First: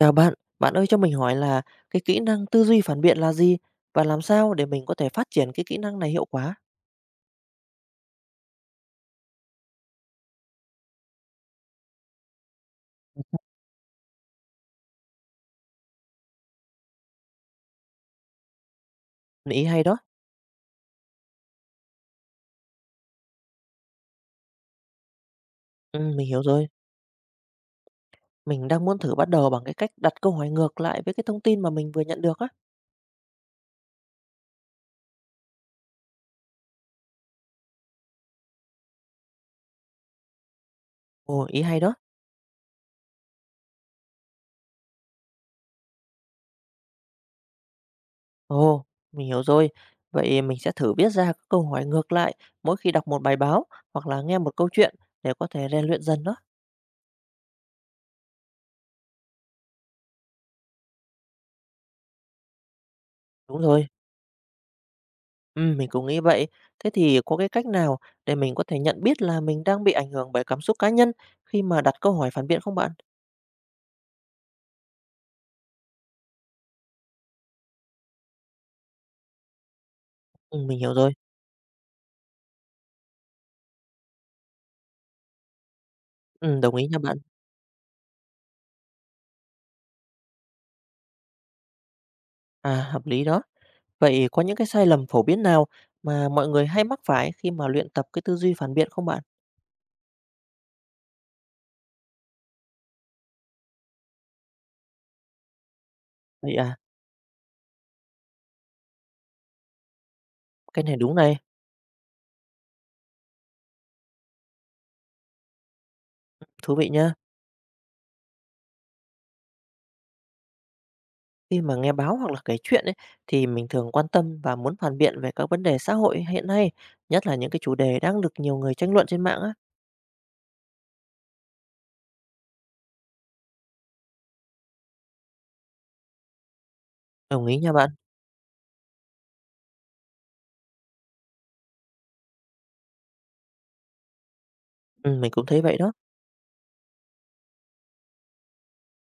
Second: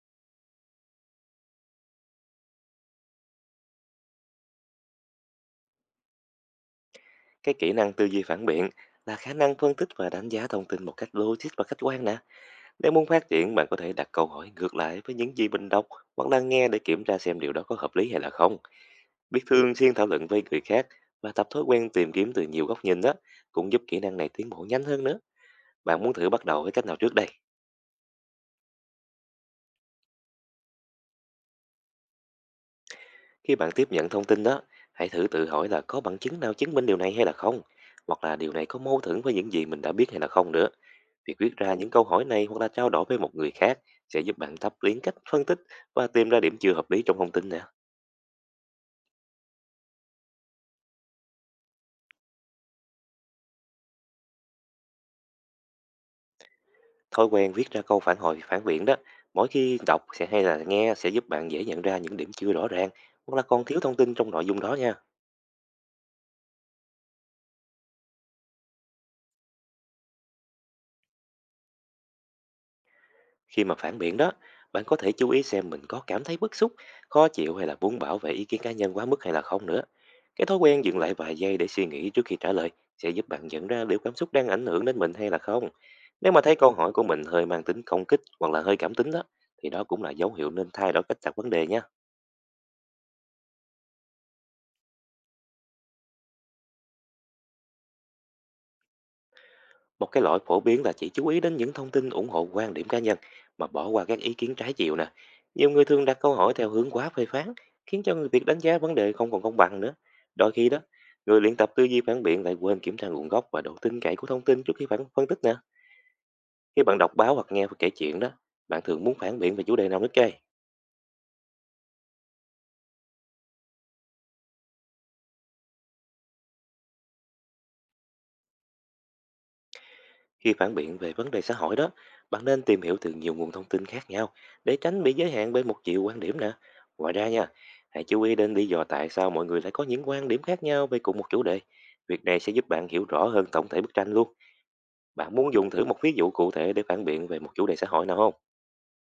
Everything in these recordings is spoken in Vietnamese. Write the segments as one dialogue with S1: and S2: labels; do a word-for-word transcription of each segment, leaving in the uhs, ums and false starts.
S1: Chào bạn, bạn ơi cho mình hỏi là cái kỹ năng tư duy phản biện là gì và làm sao để mình có thể phát triển cái kỹ năng này hiệu quả?
S2: Cái kỹ năng tư duy phản biện là khả năng phân tích và đánh giá thông tin một cách logic và khách quan nè. Nếu muốn phát triển, bạn có thể đặt câu hỏi ngược lại với những gì mình đọc hoặc là nghe, để kiểm tra xem điều đó có hợp lý hay là không. Biết
S1: Mình ý
S2: thường
S1: hay
S2: xuyên
S1: đó.
S2: thảo luận với người khác và tập thói quen tìm kiếm từ nhiều góc nhìn đó cũng giúp kỹ năng này tiến bộ nhanh hơn nữa.
S1: Ừ,
S2: Bạn muốn
S1: mình
S2: thử
S1: hiểu
S2: bắt đầu
S1: rồi.
S2: với cách nào trước đây?
S1: Mình đang muốn thử bắt đầu bằng cái cách đặt câu hỏi ngược lại với cái thông tin mà mình vừa nhận được á.
S2: Khi bạn tiếp nhận thông tin đó, hãy thử tự hỏi là có bằng chứng nào chứng minh điều này hay là không, hoặc là điều này có mâu thuẫn với những gì mình đã biết hay là không nữa. Việc
S1: Ồ,
S2: viết
S1: ý
S2: ra
S1: hay
S2: những
S1: đó.
S2: câu hỏi này hoặc là trao đổi với một người khác sẽ giúp bạn thắp liến cách phân tích và tìm ra điểm chưa hợp lý trong thông tin nè.
S1: Ồ, mình hiểu rồi. Vậy mình sẽ thử viết ra các câu hỏi ngược lại mỗi khi đọc một bài báo hoặc là nghe một câu chuyện để có thể rèn luyện dần đó.
S2: Thói quen viết ra câu phản hồi phản biện đó, mỗi khi đọc sẽ hay là nghe, sẽ giúp bạn dễ nhận ra những điểm chưa rõ ràng hoặc là
S1: Đúng
S2: còn thiếu
S1: rồi.
S2: thông tin trong nội dung đó nha.
S1: Ừm, mình cũng nghĩ vậy. Thế thì có cái cách nào để mình có thể nhận biết là mình đang bị ảnh hưởng bởi cảm xúc cá nhân khi mà đặt câu hỏi phản biện không bạn?
S2: Khi mà phản biện đó, bạn có thể chú ý xem mình có cảm thấy bức xúc, khó chịu hay là muốn bảo vệ ý kiến cá nhân quá mức hay là không nữa. Cái thói
S1: Ừm, mình
S2: quen
S1: hiểu
S2: dừng
S1: rồi.
S2: lại vài giây để suy nghĩ trước khi trả lời sẽ giúp bạn nhận ra liệu cảm xúc đang ảnh hưởng đến mình hay là không. Nếu mà thấy
S1: Ừm,
S2: câu
S1: đồng ý
S2: hỏi
S1: nha
S2: của
S1: bạn.
S2: mình hơi mang tính công kích hoặc là hơi cảm tính đó, thì đó cũng là dấu hiệu nên thay đổi cách đặt vấn đề nha.
S1: À, hợp lý đó. Vậy có những cái sai lầm phổ biến nào mà mọi người hay mắc phải khi mà luyện tập cái tư duy phản biện không bạn?
S2: Một cái lỗi phổ biến là chỉ chú ý đến những thông tin ủng hộ quan điểm cá nhân mà bỏ qua các ý kiến trái chiều nè. Nhiều người thường đặt câu hỏi
S1: Vậy
S2: theo
S1: à,
S2: hướng quá phê phán, khiến cho người việc đánh giá vấn đề không còn công bằng nữa. Đôi khi đó,
S1: cái này đúng này,
S2: người luyện tập tư duy phản biện lại quên kiểm tra nguồn gốc và độ tin cậy của thông tin trước khi phản phân tích nè.
S1: thú
S2: Khi
S1: vị
S2: bạn đọc
S1: nha.
S2: báo hoặc nghe kể chuyện đó, bạn thường muốn phản biện về chủ đề nào nhất kê?
S1: Khi mà nghe báo hoặc là kể chuyện ấy, thì mình thường quan tâm và muốn phản biện về các vấn đề xã hội hiện nay, nhất là những cái chủ đề đang được nhiều người tranh luận trên mạng á.
S2: Khi phản biện về vấn đề xã hội đó, bạn nên tìm hiểu từ nhiều nguồn thông tin khác nhau để tránh bị giới hạn bởi một chiều quan điểm nè. Ngoài ra
S1: Đồng
S2: nha,
S1: ý nha bạn.
S2: hãy chú ý đến lý do tại sao mọi người lại có những quan điểm khác nhau về cùng một chủ đề. Việc này sẽ giúp bạn hiểu rõ hơn tổng thể bức tranh luôn.
S1: Ừm, mình
S2: Bạn
S1: cũng
S2: muốn
S1: thấy
S2: dùng
S1: vậy
S2: thử
S1: đó.
S2: một ví dụ cụ thể để phản biện về một chủ đề xã hội nào không?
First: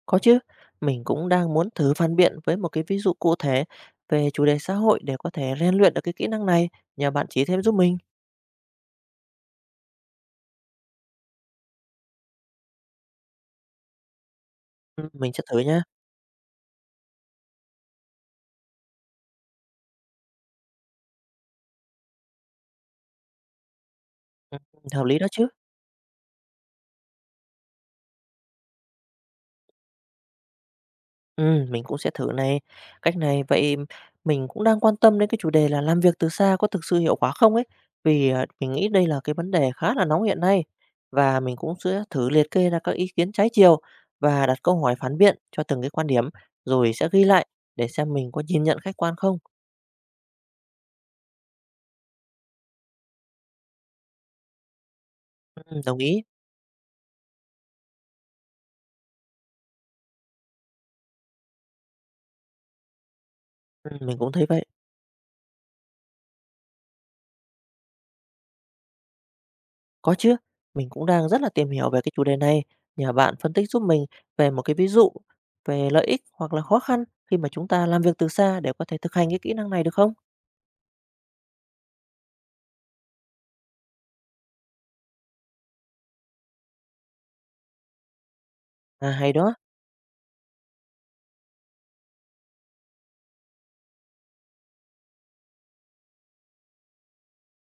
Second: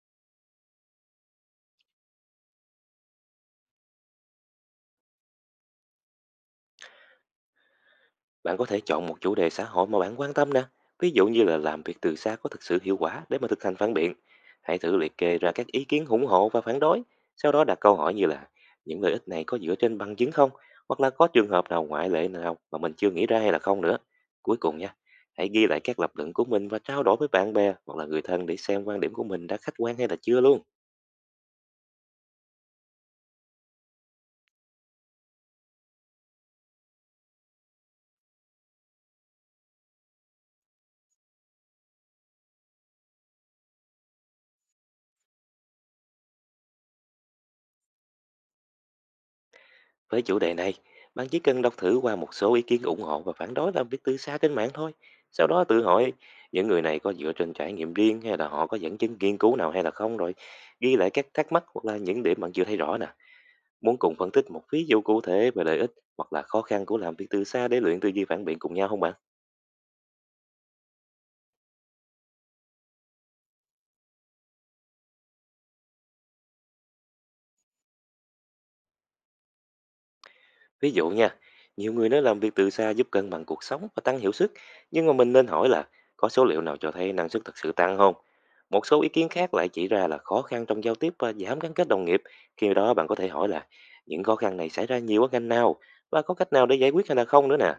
S1: Có chứ, mình cũng đang muốn thử phản biện với một cái ví dụ cụ thể về chủ đề xã hội để có thể rèn luyện được cái kỹ năng này. Nhờ bạn chỉ thêm giúp mình.
S2: Bạn có thể chọn một chủ đề xã hội mà bạn quan tâm nè. Ví dụ như là làm việc từ xa có thực sự hiệu quả, để mà thực hành phản biện. Hãy thử
S1: Ừ,
S2: liệt
S1: mình
S2: kê
S1: sẽ
S2: ra
S1: thử
S2: các
S1: nha.
S2: ý kiến ủng hộ và phản đối. Sau đó đặt câu hỏi như là những lợi ích này có dựa trên bằng chứng không? Hoặc là có trường hợp nào ngoại lệ nào mà mình chưa nghĩ ra hay là không nữa. Cuối
S1: Ừ,
S2: cùng nha,
S1: hợp lý đó chứ.
S2: hãy ghi lại các lập luận của mình và trao đổi với bạn bè hoặc là người thân để xem quan điểm của mình đã khách quan hay là chưa luôn.
S1: Ừ, mình cũng sẽ thử này. Cách này vậy mình cũng đang quan tâm đến cái chủ đề là làm việc từ xa có thực sự hiệu quả không ấy. Vì à, mình nghĩ đây là cái vấn đề khá là nóng hiện nay. Và mình cũng sẽ thử liệt kê ra các ý kiến trái chiều và đặt câu hỏi phản biện cho từng cái quan điểm rồi sẽ ghi lại để xem mình có nhìn nhận khách quan không.
S2: Với chủ đề này, bạn chỉ cần đọc thử qua một số ý kiến ủng hộ và phản đối làm việc từ xa trên mạng thôi. Sau đó
S1: Ừ,
S2: tự
S1: đồng
S2: hỏi
S1: ý.
S2: những người này có dựa trên trải nghiệm riêng, hay là họ có dẫn chứng nghiên cứu nào hay là không, rồi ghi lại các thắc mắc hoặc là những điểm bạn chưa thấy rõ nè. Muốn
S1: Ừm,
S2: cùng
S1: mình
S2: phân
S1: cũng thấy
S2: tích một
S1: vậy.
S2: ví dụ cụ thể về lợi ích hoặc là khó khăn của làm việc từ xa để luyện tư duy phản biện cùng nhau không bạn?
S1: Có chứ, mình cũng đang rất là tìm hiểu về cái chủ đề này. Nhờ bạn phân tích giúp mình về một cái ví dụ về lợi ích hoặc là khó khăn khi mà chúng ta làm việc từ xa để có thể thực hành cái kỹ năng này được không?
S2: Ví dụ nha, nhiều người nói làm việc từ xa giúp cân bằng cuộc sống và tăng hiệu suất, nhưng mà mình nên hỏi là có số liệu nào cho thấy năng suất thực sự tăng không? Một số ý
S1: À,
S2: kiến
S1: hay đó.
S2: khác lại chỉ ra là khó khăn trong giao tiếp và giảm gắn kết đồng nghiệp. Khi đó bạn có thể hỏi là những khó khăn này xảy ra nhiều ở ngành nào, và có cách nào để giải quyết hay là không nữa nè.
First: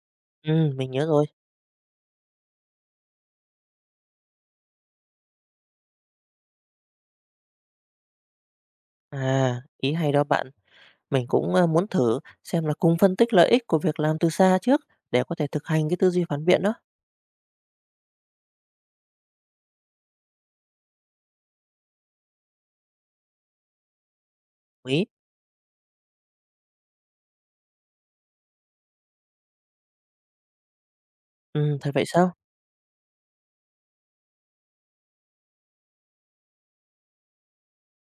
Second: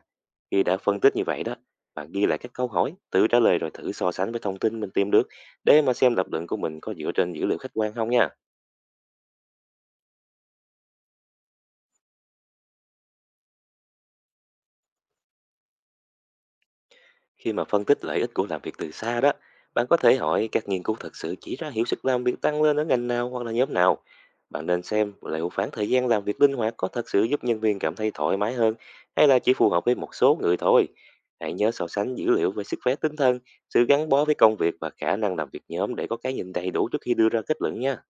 S2: Khi
S1: Ừm,
S2: đã
S1: mình
S2: phân
S1: nhớ
S2: tích như
S1: rồi.
S2: vậy đó, bạn ghi lại các câu hỏi, tự trả lời, rồi thử so sánh với thông tin mình tìm được để mà xem lập luận của mình có dựa trên dữ liệu khách quan không nha.
S1: À, ý hay đó bạn. Mình cũng ờ, muốn thử xem là cùng phân tích lợi ích của việc làm từ xa trước để có thể thực hành cái tư duy phản biện đó.
S2: Khi mà phân tích lợi ích của làm việc từ xa đó, bạn có thể hỏi các nghiên cứu thật sự chỉ ra hiệu suất làm việc tăng lên ở ngành nào hoặc là nhóm nào. Bạn nên
S1: Ý.
S2: xem liệu khoảng thời gian làm việc linh hoạt có thật sự giúp nhân viên cảm thấy thoải mái hơn, hay là chỉ phù hợp với một số người thôi. Hãy nhớ
S1: Ừ,
S2: so
S1: thật vậy
S2: sánh dữ
S1: sao?
S2: liệu về sức khỏe tinh thần, sự gắn bó với công việc và khả năng làm việc nhóm để có cái nhìn đầy đủ trước khi đưa ra kết luận nha.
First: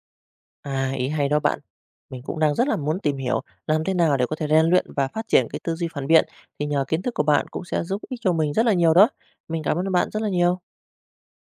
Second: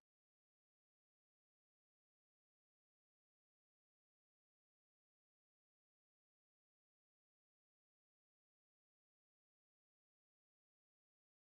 S1: À, ý hay đó bạn. Mình cũng đang rất là muốn tìm hiểu làm thế nào để có thể rèn luyện và phát triển cái tư duy phản biện thì nhờ kiến thức của bạn cũng sẽ giúp ích cho mình rất là nhiều đó. Mình cảm ơn bạn rất là nhiều.